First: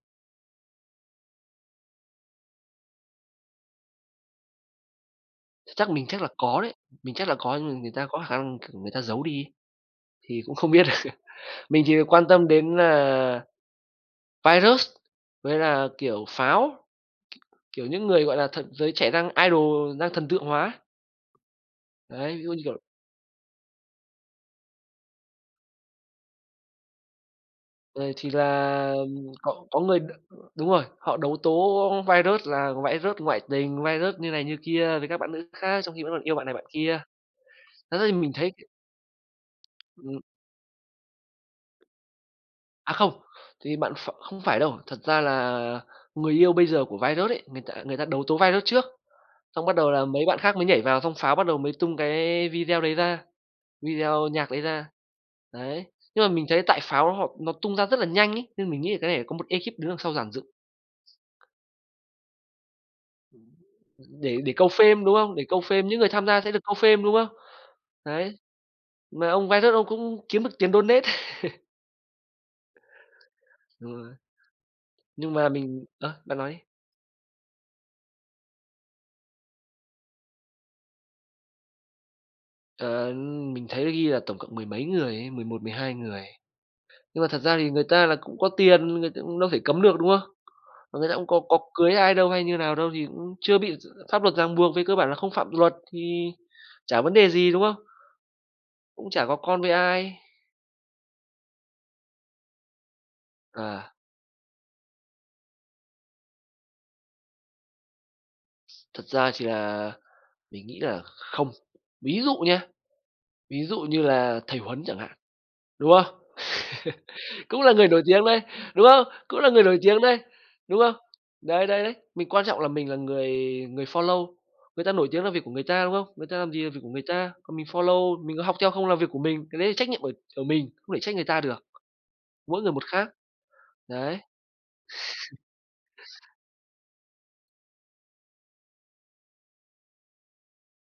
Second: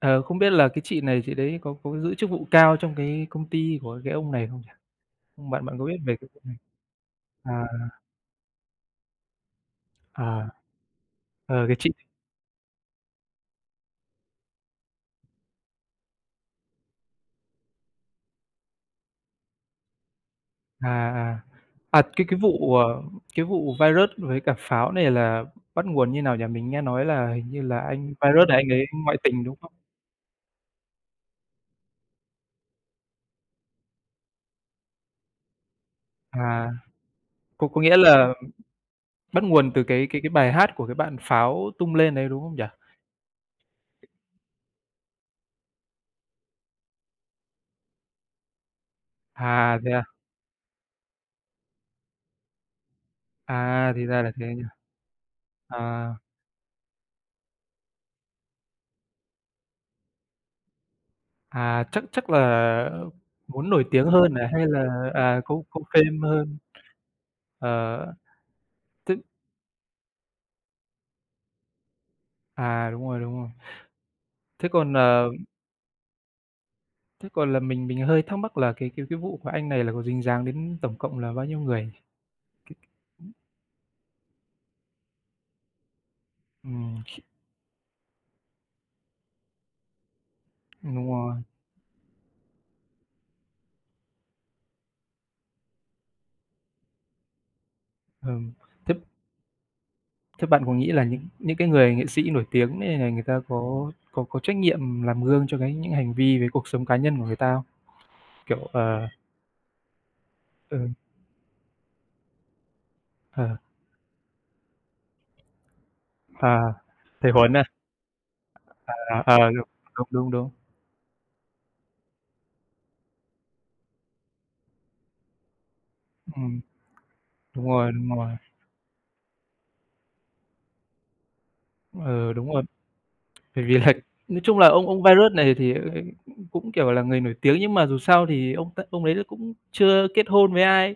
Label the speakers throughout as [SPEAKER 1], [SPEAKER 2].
[SPEAKER 1] Ờ, không biết là cái chị này chị đấy có có giữ chức vụ cao trong cái công ty của cái ông này không nhỉ? Bạn
[SPEAKER 2] Ch
[SPEAKER 1] bạn có
[SPEAKER 2] chắc
[SPEAKER 1] biết
[SPEAKER 2] mình
[SPEAKER 1] về
[SPEAKER 2] chắc là
[SPEAKER 1] cái vụ n
[SPEAKER 2] có đấy, mình chắc là có
[SPEAKER 1] à.
[SPEAKER 2] nhưng mà người ta có khả năng, kiểu, người ta giấu đi ấy, thì
[SPEAKER 1] À.
[SPEAKER 2] cũng không biết được.
[SPEAKER 1] Ờ, cái
[SPEAKER 2] Mình
[SPEAKER 1] chị
[SPEAKER 2] chỉ việc quan tâm đến là Viruss với là, kiểu, Pháo, kiểu, những người gọi là thần giới trẻ đang idol, đang thần tượng hóa ấy.
[SPEAKER 1] À, à. À, cái
[SPEAKER 2] Đấy,
[SPEAKER 1] cái
[SPEAKER 2] ví dụ như,
[SPEAKER 1] vụ,
[SPEAKER 2] kiểu
[SPEAKER 1] à, cái vụ Viruss với cả Pháo này là bắt nguồn như nào nhỉ? Mình nghe nói là hình như là anh
[SPEAKER 2] Rồi thì
[SPEAKER 1] Viruss đấy anh ấy
[SPEAKER 2] là,
[SPEAKER 1] ngoại
[SPEAKER 2] ừm,
[SPEAKER 1] tình, đúng
[SPEAKER 2] có
[SPEAKER 1] không?
[SPEAKER 2] có người, đ đúng rồi, họ đấu tố Viruss là Viruss ngoại tình, Viruss như này, như kia với các bạn nữ khác trong khi vẫn còn yêu bạn này, bạn
[SPEAKER 1] À,
[SPEAKER 2] kia.
[SPEAKER 1] có có
[SPEAKER 2] Thật
[SPEAKER 1] nghĩa
[SPEAKER 2] ra thì mình
[SPEAKER 1] là
[SPEAKER 2] thấy c
[SPEAKER 1] bắt nguồn từ cái
[SPEAKER 2] ừm.
[SPEAKER 1] cái cái bài hát của cái bạn Pháo tung lên đấy, đúng không nhỉ?
[SPEAKER 2] À không, thì bạn Ph không phải đâu, thật ra là người yêu bây giờ của Viruss ấy, người ta người ta đấu tố Viruss trước, xong bắt
[SPEAKER 1] À, thế
[SPEAKER 2] đầu
[SPEAKER 1] à?
[SPEAKER 2] là mấy bạn khác mới nhảy vào, xong Pháo bắt đầu mới tung cái video đấy ra,
[SPEAKER 1] À, thì ra
[SPEAKER 2] video
[SPEAKER 1] là thế
[SPEAKER 2] nhạc đấy
[SPEAKER 1] nhỉ?
[SPEAKER 2] ra, đấy.
[SPEAKER 1] À.
[SPEAKER 2] Nhưng mà mình thấy tại Pháo họp nó tung ra rất là nhanh ấy, nên mình nghĩ là cái này có một ekip đứng đằng sau dàn dựng.
[SPEAKER 1] À, chắc chắc là muốn nổi tiếng hơn
[SPEAKER 2] Để
[SPEAKER 1] à,
[SPEAKER 2] để
[SPEAKER 1] hay
[SPEAKER 2] câu
[SPEAKER 1] là,
[SPEAKER 2] fame, đúng không?
[SPEAKER 1] à,
[SPEAKER 2] Để câu
[SPEAKER 1] câu
[SPEAKER 2] fame
[SPEAKER 1] câu
[SPEAKER 2] những người
[SPEAKER 1] fame
[SPEAKER 2] tham gia sẽ
[SPEAKER 1] hơn.
[SPEAKER 2] được câu fame, đúng không?
[SPEAKER 1] Ờ,
[SPEAKER 2] Đấy,
[SPEAKER 1] tức
[SPEAKER 2] mà ông Viruss ông cũng kiếm được tiền donate.
[SPEAKER 1] À, đúng rồi, đúng rồi.
[SPEAKER 2] [unintelligible]
[SPEAKER 1] Thế còn, ờ
[SPEAKER 2] Nhưng mà mình ờ, bạn nói đi.
[SPEAKER 1] thế còn là mình mình hơi thắc mắc là cái cái cái vụ mà anh này là có dính dáng đến tổng cộng là bao nhiêu người
[SPEAKER 2] Ờ,
[SPEAKER 1] nhỉ?
[SPEAKER 2] mình thấy là ghi là tổng cộng mười mấy người ấy, 11, 12 người.
[SPEAKER 1] Ừm.
[SPEAKER 2] Nhưng mà thật ra thì người ta là cũng có tiền, người ta cũng đâu thể cấm được, đúng không? Mà
[SPEAKER 1] Đúng
[SPEAKER 2] người ta cũng
[SPEAKER 1] rồi.
[SPEAKER 2] có có cưới ai đâu hay như nào đâu, thì cũng chưa bị d pháp luật ràng buộc, về cơ bản là không phạm luật thì chả vấn đề gì, đúng không?
[SPEAKER 1] Ừm, thức
[SPEAKER 2] Cũng chả có con với ai.
[SPEAKER 1] thế bạn có nghĩ là những những cái người nghệ sĩ nổi tiếng nên là người ta
[SPEAKER 2] À.
[SPEAKER 1] có có có trách nhiệm làm gương cho cái những hành vi về cuộc sống cá nhân của người ta không? Kiểu,
[SPEAKER 2] Thật
[SPEAKER 1] ờ
[SPEAKER 2] ra thì là mình
[SPEAKER 1] Ừ.
[SPEAKER 2] nghĩ là không. Ví dụ nhá, ví
[SPEAKER 1] Ờ.
[SPEAKER 2] dụ như là thầy Huấn chẳng hạn, đúng không?
[SPEAKER 1] À, thầy Huấn
[SPEAKER 2] Cũng
[SPEAKER 1] à?
[SPEAKER 2] là người nổi tiếng đấy, đúng
[SPEAKER 1] À,
[SPEAKER 2] không?
[SPEAKER 1] à,
[SPEAKER 2] Cũng là người
[SPEAKER 1] đúng
[SPEAKER 2] nổi tiếng
[SPEAKER 1] đúng,
[SPEAKER 2] đấy,
[SPEAKER 1] đúng, đúng.
[SPEAKER 2] đúng không? Đấy, đấy, đấy, mình quan trọng là mình là người người follow. Người ta nổi tiếng là việc của người ta, đúng không? Người ta làm
[SPEAKER 1] Ừm.
[SPEAKER 2] gì là việc của người ta, còn
[SPEAKER 1] Đúng
[SPEAKER 2] mình
[SPEAKER 1] rồi, đúng
[SPEAKER 2] follow,
[SPEAKER 1] rồi.
[SPEAKER 2] mình có học theo không là việc của mình, cái đấy là trách nhiệm ở ở mình, không thể trách người ta được,
[SPEAKER 1] Ừ, đúng
[SPEAKER 2] mỗi
[SPEAKER 1] rồi.
[SPEAKER 2] người một khác,
[SPEAKER 1] Bởi vì là
[SPEAKER 2] đấy.
[SPEAKER 1] nói chung là ông ông Viruss này thì, ờ, cũng cũng, kiểu, là người nổi tiếng nhưng mà dù sao thì ông ta ông đấy là cũng chưa kết hôn với ai,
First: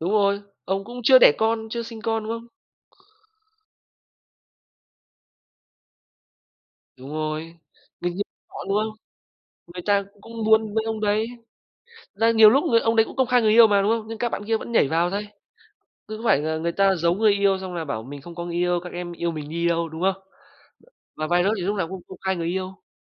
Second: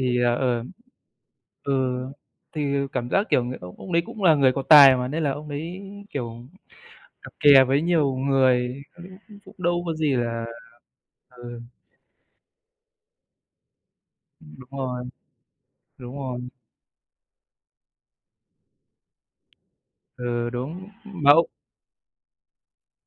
[SPEAKER 2] Đúng
[SPEAKER 1] ờ,
[SPEAKER 2] rồi,
[SPEAKER 1] ờm,
[SPEAKER 2] ông cũng chưa đẻ con, chưa
[SPEAKER 1] ừ,
[SPEAKER 2] sinh con, đúng không?
[SPEAKER 1] thì cảm giác, kiểu, người ông ông đấy cũng là người có tài mà, nên là ông đấy, kiểu,
[SPEAKER 2] Đúng
[SPEAKER 1] cặp
[SPEAKER 2] rồi,
[SPEAKER 1] kè với nhiều
[SPEAKER 2] mình như họ, đúng
[SPEAKER 1] người
[SPEAKER 2] không?
[SPEAKER 1] cũng cũng cũng
[SPEAKER 2] Người
[SPEAKER 1] đâu có
[SPEAKER 2] ta
[SPEAKER 1] gì
[SPEAKER 2] cũng
[SPEAKER 1] là
[SPEAKER 2] muốn với ông đấy,
[SPEAKER 1] ừ.
[SPEAKER 2] là nhiều lúc người ông đấy cũng công khai người yêu mà, đúng không? Nhưng các bạn kia
[SPEAKER 1] Ừm, đúng
[SPEAKER 2] vẫn nhảy
[SPEAKER 1] rồi.
[SPEAKER 2] vào thây,
[SPEAKER 1] Đúng
[SPEAKER 2] cứ có phải
[SPEAKER 1] rồi.
[SPEAKER 2] là người ta giấu người yêu, xong là bảo mình không có người yêu, các em yêu mình đi đâu, đúng không?
[SPEAKER 1] Ừ, đúng,
[SPEAKER 2] M mà
[SPEAKER 1] mà ông
[SPEAKER 2] Viruss thì lúc nào cũng công khai người yêu.